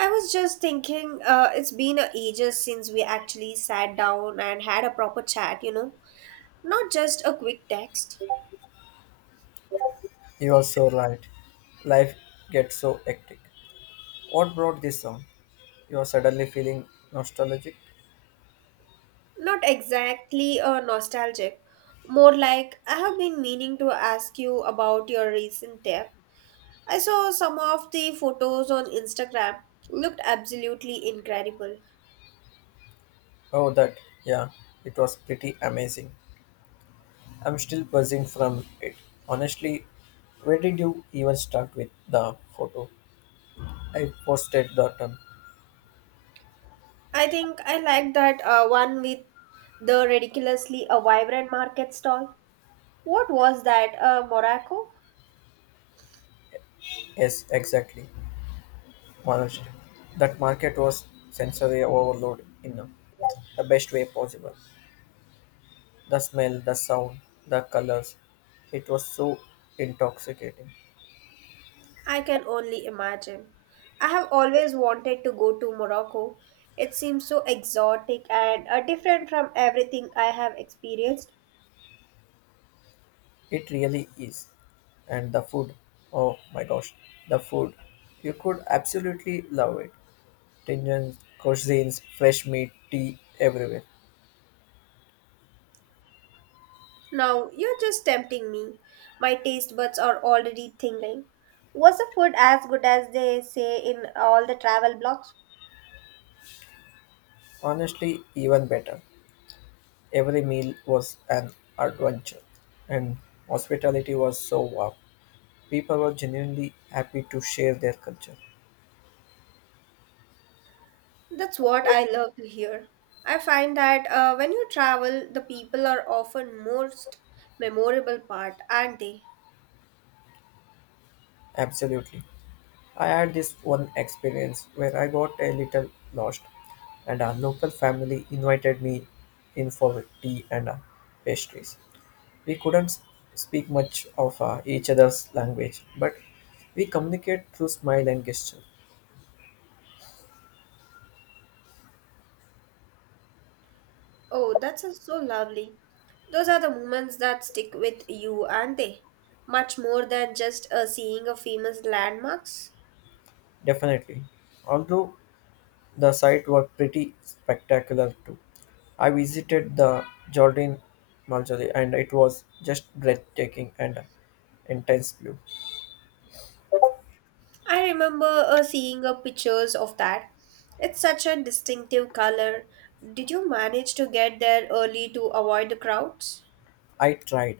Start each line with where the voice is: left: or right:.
right: I was just thinking, it's been a ages since we actually sat down and had a proper chat. Not just a quick text.
left: You are so right. Life gets so hectic. What brought this on? You are suddenly feeling nostalgic?
right: Not exactly a nostalgic. More like, I have been meaning to ask you about your recent trip. I saw some of the photos on Instagram. Looked absolutely incredible.
left: Oh, that. Yeah, it was pretty amazing. I'm still buzzing from it. Honestly, where did you even start with the photo? I posted that one.
right: I think I like that one with the ridiculously a vibrant market stall. What was that, Morocco?
left: Yes, exactly. Honestly, that market was sensory overload in the best way possible. The smell, the sound, the colors. It was so intoxicating.
right: I can only imagine. I have always wanted to go to Morocco. It seems so exotic and different from everything I have experienced.
left: It really is. And the food, oh my gosh, the food. You could absolutely love it. Tendons, cuisines, fresh meat, tea everywhere.
right: Now, you're just tempting me. My taste buds are already tingling. Was the food as good as they say in all the travel blogs?
left: Honestly, even better. Every meal was an adventure. And hospitality was so warm. People were genuinely happy to share their culture.
right: That's what I love to hear. I find that when you travel, the people are often most memorable part, aren't they?
left: Absolutely. I had this one experience where I got a little lost, and our local family invited me in for tea and pastries. We couldn't speak much of each other's language, but we communicate through smile and gesture.
right: Oh, that's so lovely. Those are the moments that stick with you, aren't they? Much more than just seeing a famous landmarks.
left: Definitely. Although the sight was pretty spectacular too. I visited the Jordan Marjorie and it was just breathtaking and intense blue.
right: I remember seeing pictures of that. It's such a distinctive color. Did you manage to get there early to avoid the crowds?
left: I tried.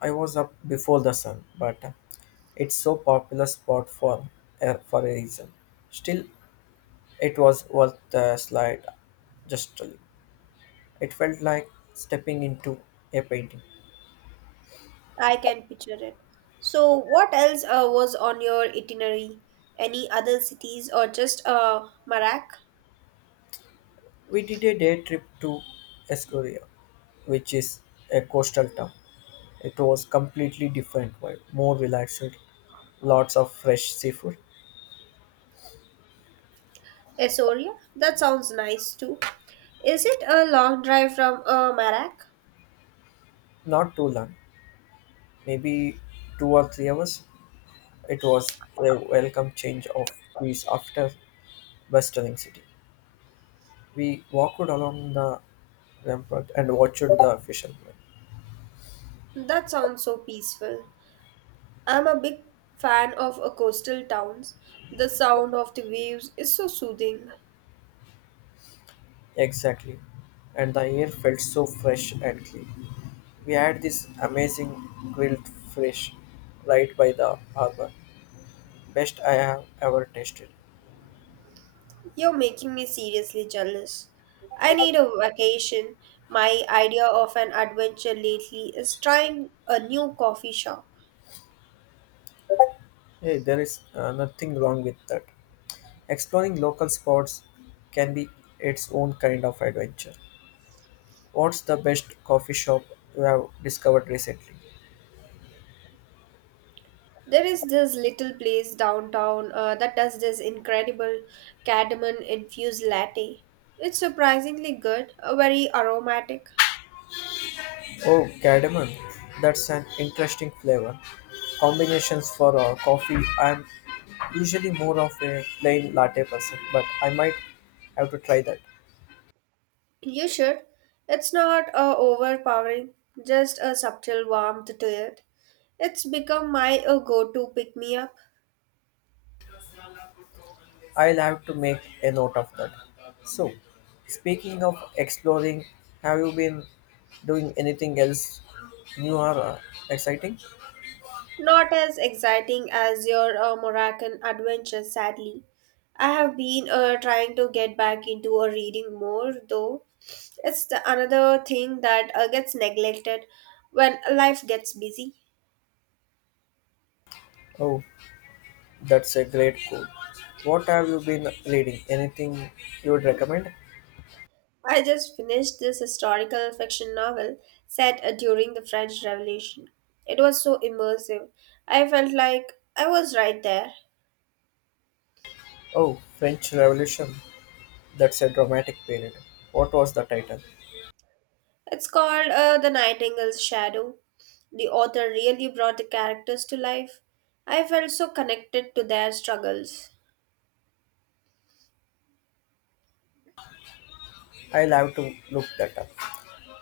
left: I was up before the sun, but it's so popular spot for a reason. Still, it was worth the slide. Just to- it felt like stepping into a painting.
right: I can picture it. So, what else was on your itinerary? Any other cities or just Marak?
left: We did a day trip to Escoria, which is a coastal town. It was completely different vibe, more relaxed, lots of fresh seafood.
right: Astoria? That sounds nice too. Is it a long drive from Marak?
left: Not too long, maybe 2 or 3 hours. It was a welcome change of pace after Westering City. We walked along the rampart and watched the fishermen.
right: That sounds so peaceful. I'm a big fan of coastal towns. The sound of the waves is so soothing.
left: Exactly. And the air felt so fresh and clean. We had this amazing grilled fish right by the harbor. Best I have ever tasted.
right: You're making me seriously jealous. I need a vacation. My idea of an adventure lately is trying a new coffee shop.
left: Hey, there is nothing wrong with that. Exploring local spots can be its own kind of adventure. What's the best coffee shop you have discovered recently?
right: There is this little place downtown that does this incredible cardamom infused latte. It's surprisingly good, very aromatic.
left: Oh, cardamom. That's an interesting flavor. Combinations for coffee. I'm usually more of a plain latte person, but I might have to try that.
right: You should. It's not overpowering, just a subtle warmth to it. It's become my go to pick me up.
left: I'll have to make a note of that. So, speaking of exploring, have you been doing anything else new or exciting?
right: Not as exciting as your Moroccan adventure, sadly. I have been trying to get back into a reading more, though. It's the another thing that gets neglected when life gets busy.
left: Oh, that's a great goal. What have you been reading? Anything you would recommend?
right: I just finished this historical fiction novel set during the French Revolution. It was so immersive. I felt like I was right there.
left: Oh, French Revolution. That's a dramatic period. What was the title?
right: It's called The Nightingale's Shadow. The author really brought the characters to life. I felt so connected to their struggles.
left: I'll have to look that up.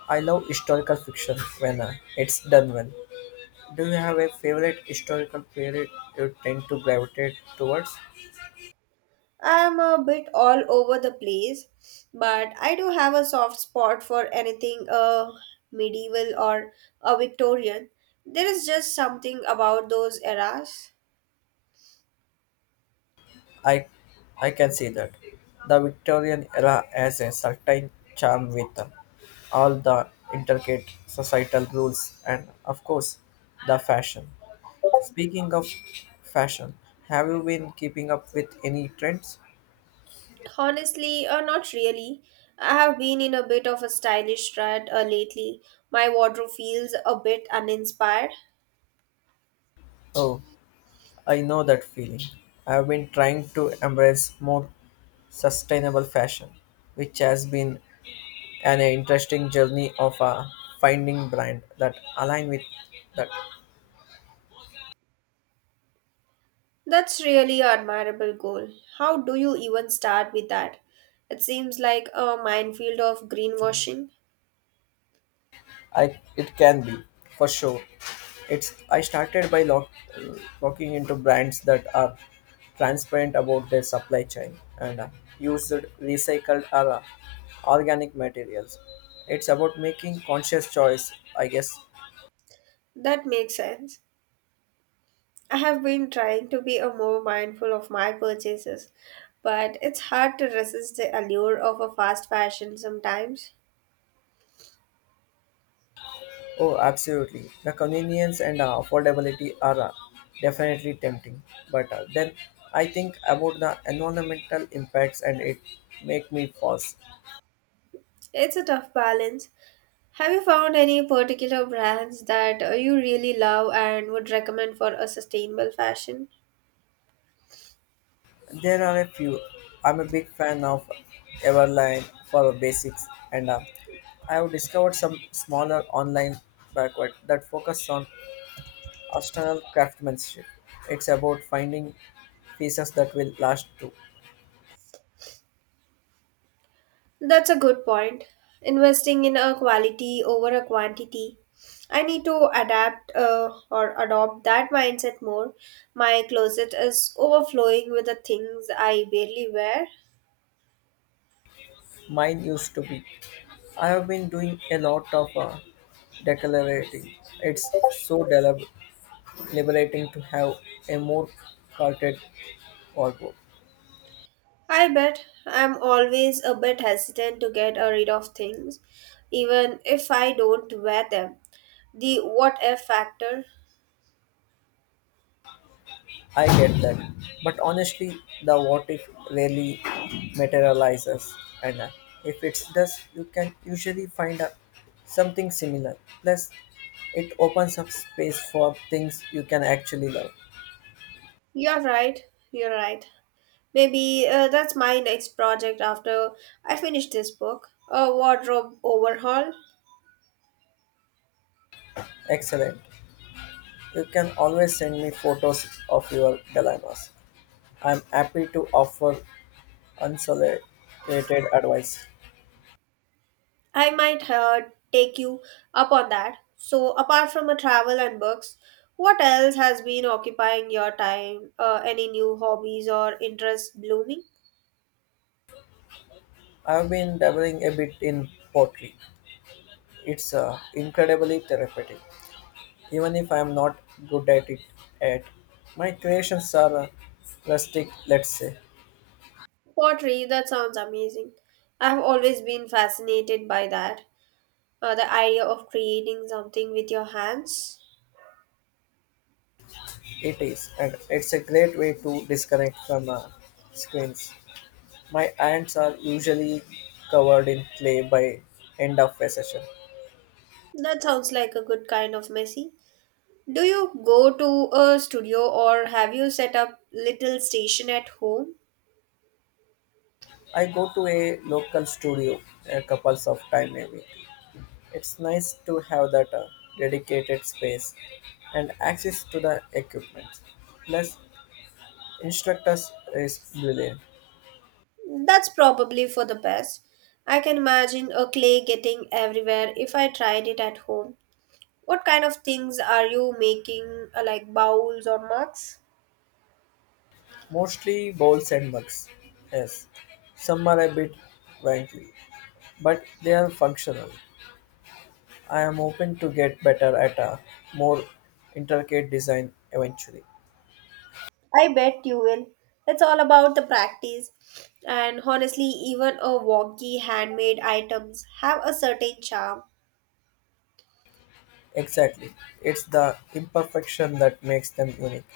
left: I love historical fiction when it's done well. Do you have a favorite historical period you tend to gravitate towards?
right: I'm a bit all over the place, but I do have a soft spot for anything medieval or Victorian. There is just something about those eras.
left: I, I can see that. The Victorian era has a certain charm with all the intricate societal rules and, of course, the fashion. Speaking of fashion, have you been keeping up with any trends?
right: Honestly, not really. I have been in a bit of a stylish rut lately. My wardrobe feels a bit uninspired.
left: Oh, I know that feeling. I have been trying to embrace more sustainable fashion, which has been an interesting journey of finding brand that align with that.
right: That's really an admirable goal. How do you even start with that? It seems like a minefield of greenwashing.
left: I it can be for sure. It's I started by locking into brands that are transparent about their supply chain and use recycled or organic materials. It's about making conscious choice, I guess,
right: That makes sense. I have been trying to be a more mindful of my purchases, but it's hard to resist the allure of a fast fashion sometimes.
left: Oh, absolutely. The convenience and affordability are definitely tempting. But then I think about the environmental impacts and it make me pause.
right: It's a tough balance. Have you found any particular brands that you really love and would recommend for a sustainable fashion?
left: There are a few. I'm a big fan of Everline for basics and I have discovered some smaller online backward that focus on artisanal craftsmanship. It's about finding pieces that will last too.
right: That's a good point. Investing in a quality over a quantity. I need to adapt or adopt that mindset more. My closet is overflowing with the things I barely wear.
left: Mine used to be. I have been doing a lot of Declarating. It's so liberating to have a more cultured wardrobe.
right: I bet I'm always a bit hesitant to get rid of things, even if I don't wear them. The what if factor.
left: I get that. But honestly, the what if rarely materializes, and if it does, you can usually find something similar. Plus, it opens up space for things you can actually love.
right: You're right. You're right. Maybe that's my next project after I finish this book. A wardrobe overhaul.
left: Excellent. You can always send me photos of your dilemmas. I'm happy to offer unsolicited advice.
right: I might take you up on that. So, apart from a travel and books, what else has been occupying your time? Any new hobbies or interests blooming?
left: I've been dabbling a bit in pottery. It's incredibly therapeutic, even if I'm not good at it at. My creations are rustic, let's say.
right: Pottery, that sounds amazing. I've always been fascinated by that. The idea of creating something with your hands.
left: It is, and it's a great way to disconnect from screens. My hands are usually covered in clay by end of a session.
right: That sounds like a good kind of messy. Do you go to a studio or have you set up little station at home?
left: I go to a local studio a couple of time maybe, It's nice to have that dedicated space and access to the equipment. Plus, instructors is brilliant.
right: That's probably for the best. I can imagine a clay getting everywhere if I tried it at home. What kind of things are you making, like bowls or mugs?
left: Mostly bowls and mugs. Yes, some are a bit wanky, but they are functional. I am hoping to get better at a more intricate design eventually.
right: I bet you will. It's all about the practice. And honestly, even a wonky handmade items have a certain charm.
left: Exactly. It's the imperfection that makes them unique.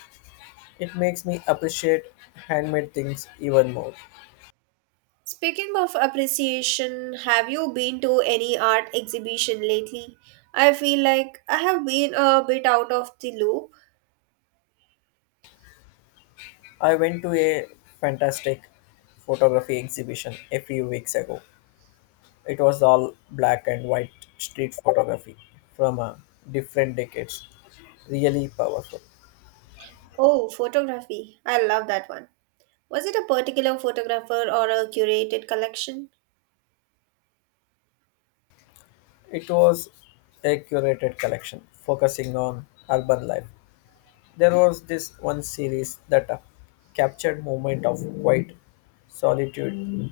left: It makes me appreciate handmade things even more.
right: Speaking of appreciation, have you been to any art exhibition lately? I feel like I have been a bit out of the loop.
left: I went to a fantastic photography exhibition a few weeks ago. It was all black and white street photography from different decades. Really powerful.
right: Oh, photography. I love that one. Was it a particular photographer or a curated collection?
left: It was a curated collection focusing on urban life. There was this one series that captured moment of quiet solitude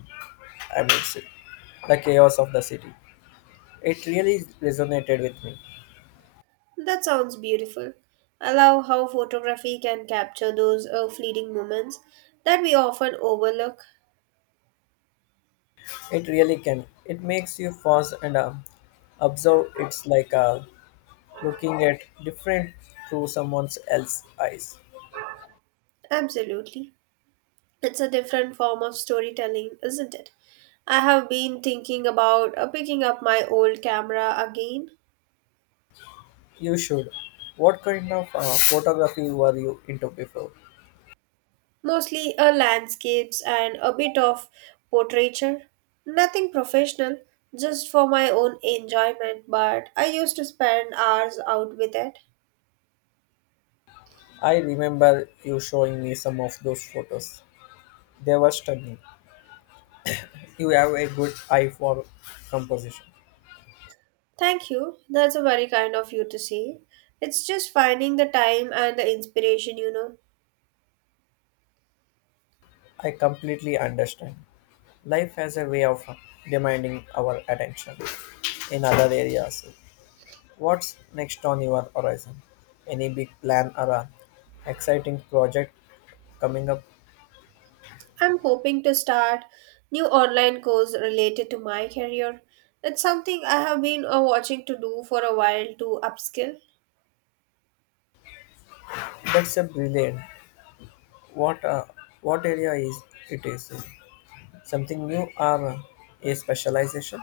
left: amidst it, the chaos of the city. It really resonated with me.
right: That sounds beautiful. I love how photography can capture those fleeting moments that we often overlook.
left: It really can. It makes you pause and observe. It's like looking at different through someone else's eyes.
right: Absolutely. It's a different form of storytelling, isn't it? I have been thinking about picking up my old camera again.
left: You should. What kind of photography were you into before?
right: Mostly a landscapes and a bit of portraiture. Nothing professional, just for my own enjoyment, but I used to spend hours out with it.
left: I remember you showing me some of those photos. They were stunning. You have a good eye for composition.
right: Thank you. That's a very kind of you to say. It's just finding the time and the inspiration.
left: I completely understand. Life has a way of demanding our attention in other areas. What's next on your horizon? Any big plan or a exciting project coming up?
right: I'm hoping to start new online course related to my career. It's something I have been watching to do for a while to upskill.
left: That's a brilliant. What uh, what area is it is? Something new or a specialization?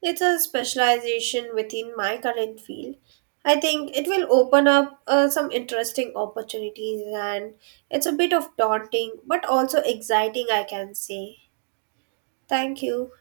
right: It's a specialization within my current field. I think it will open up some interesting opportunities and it's a bit of daunting but also exciting, I can say. Thank you.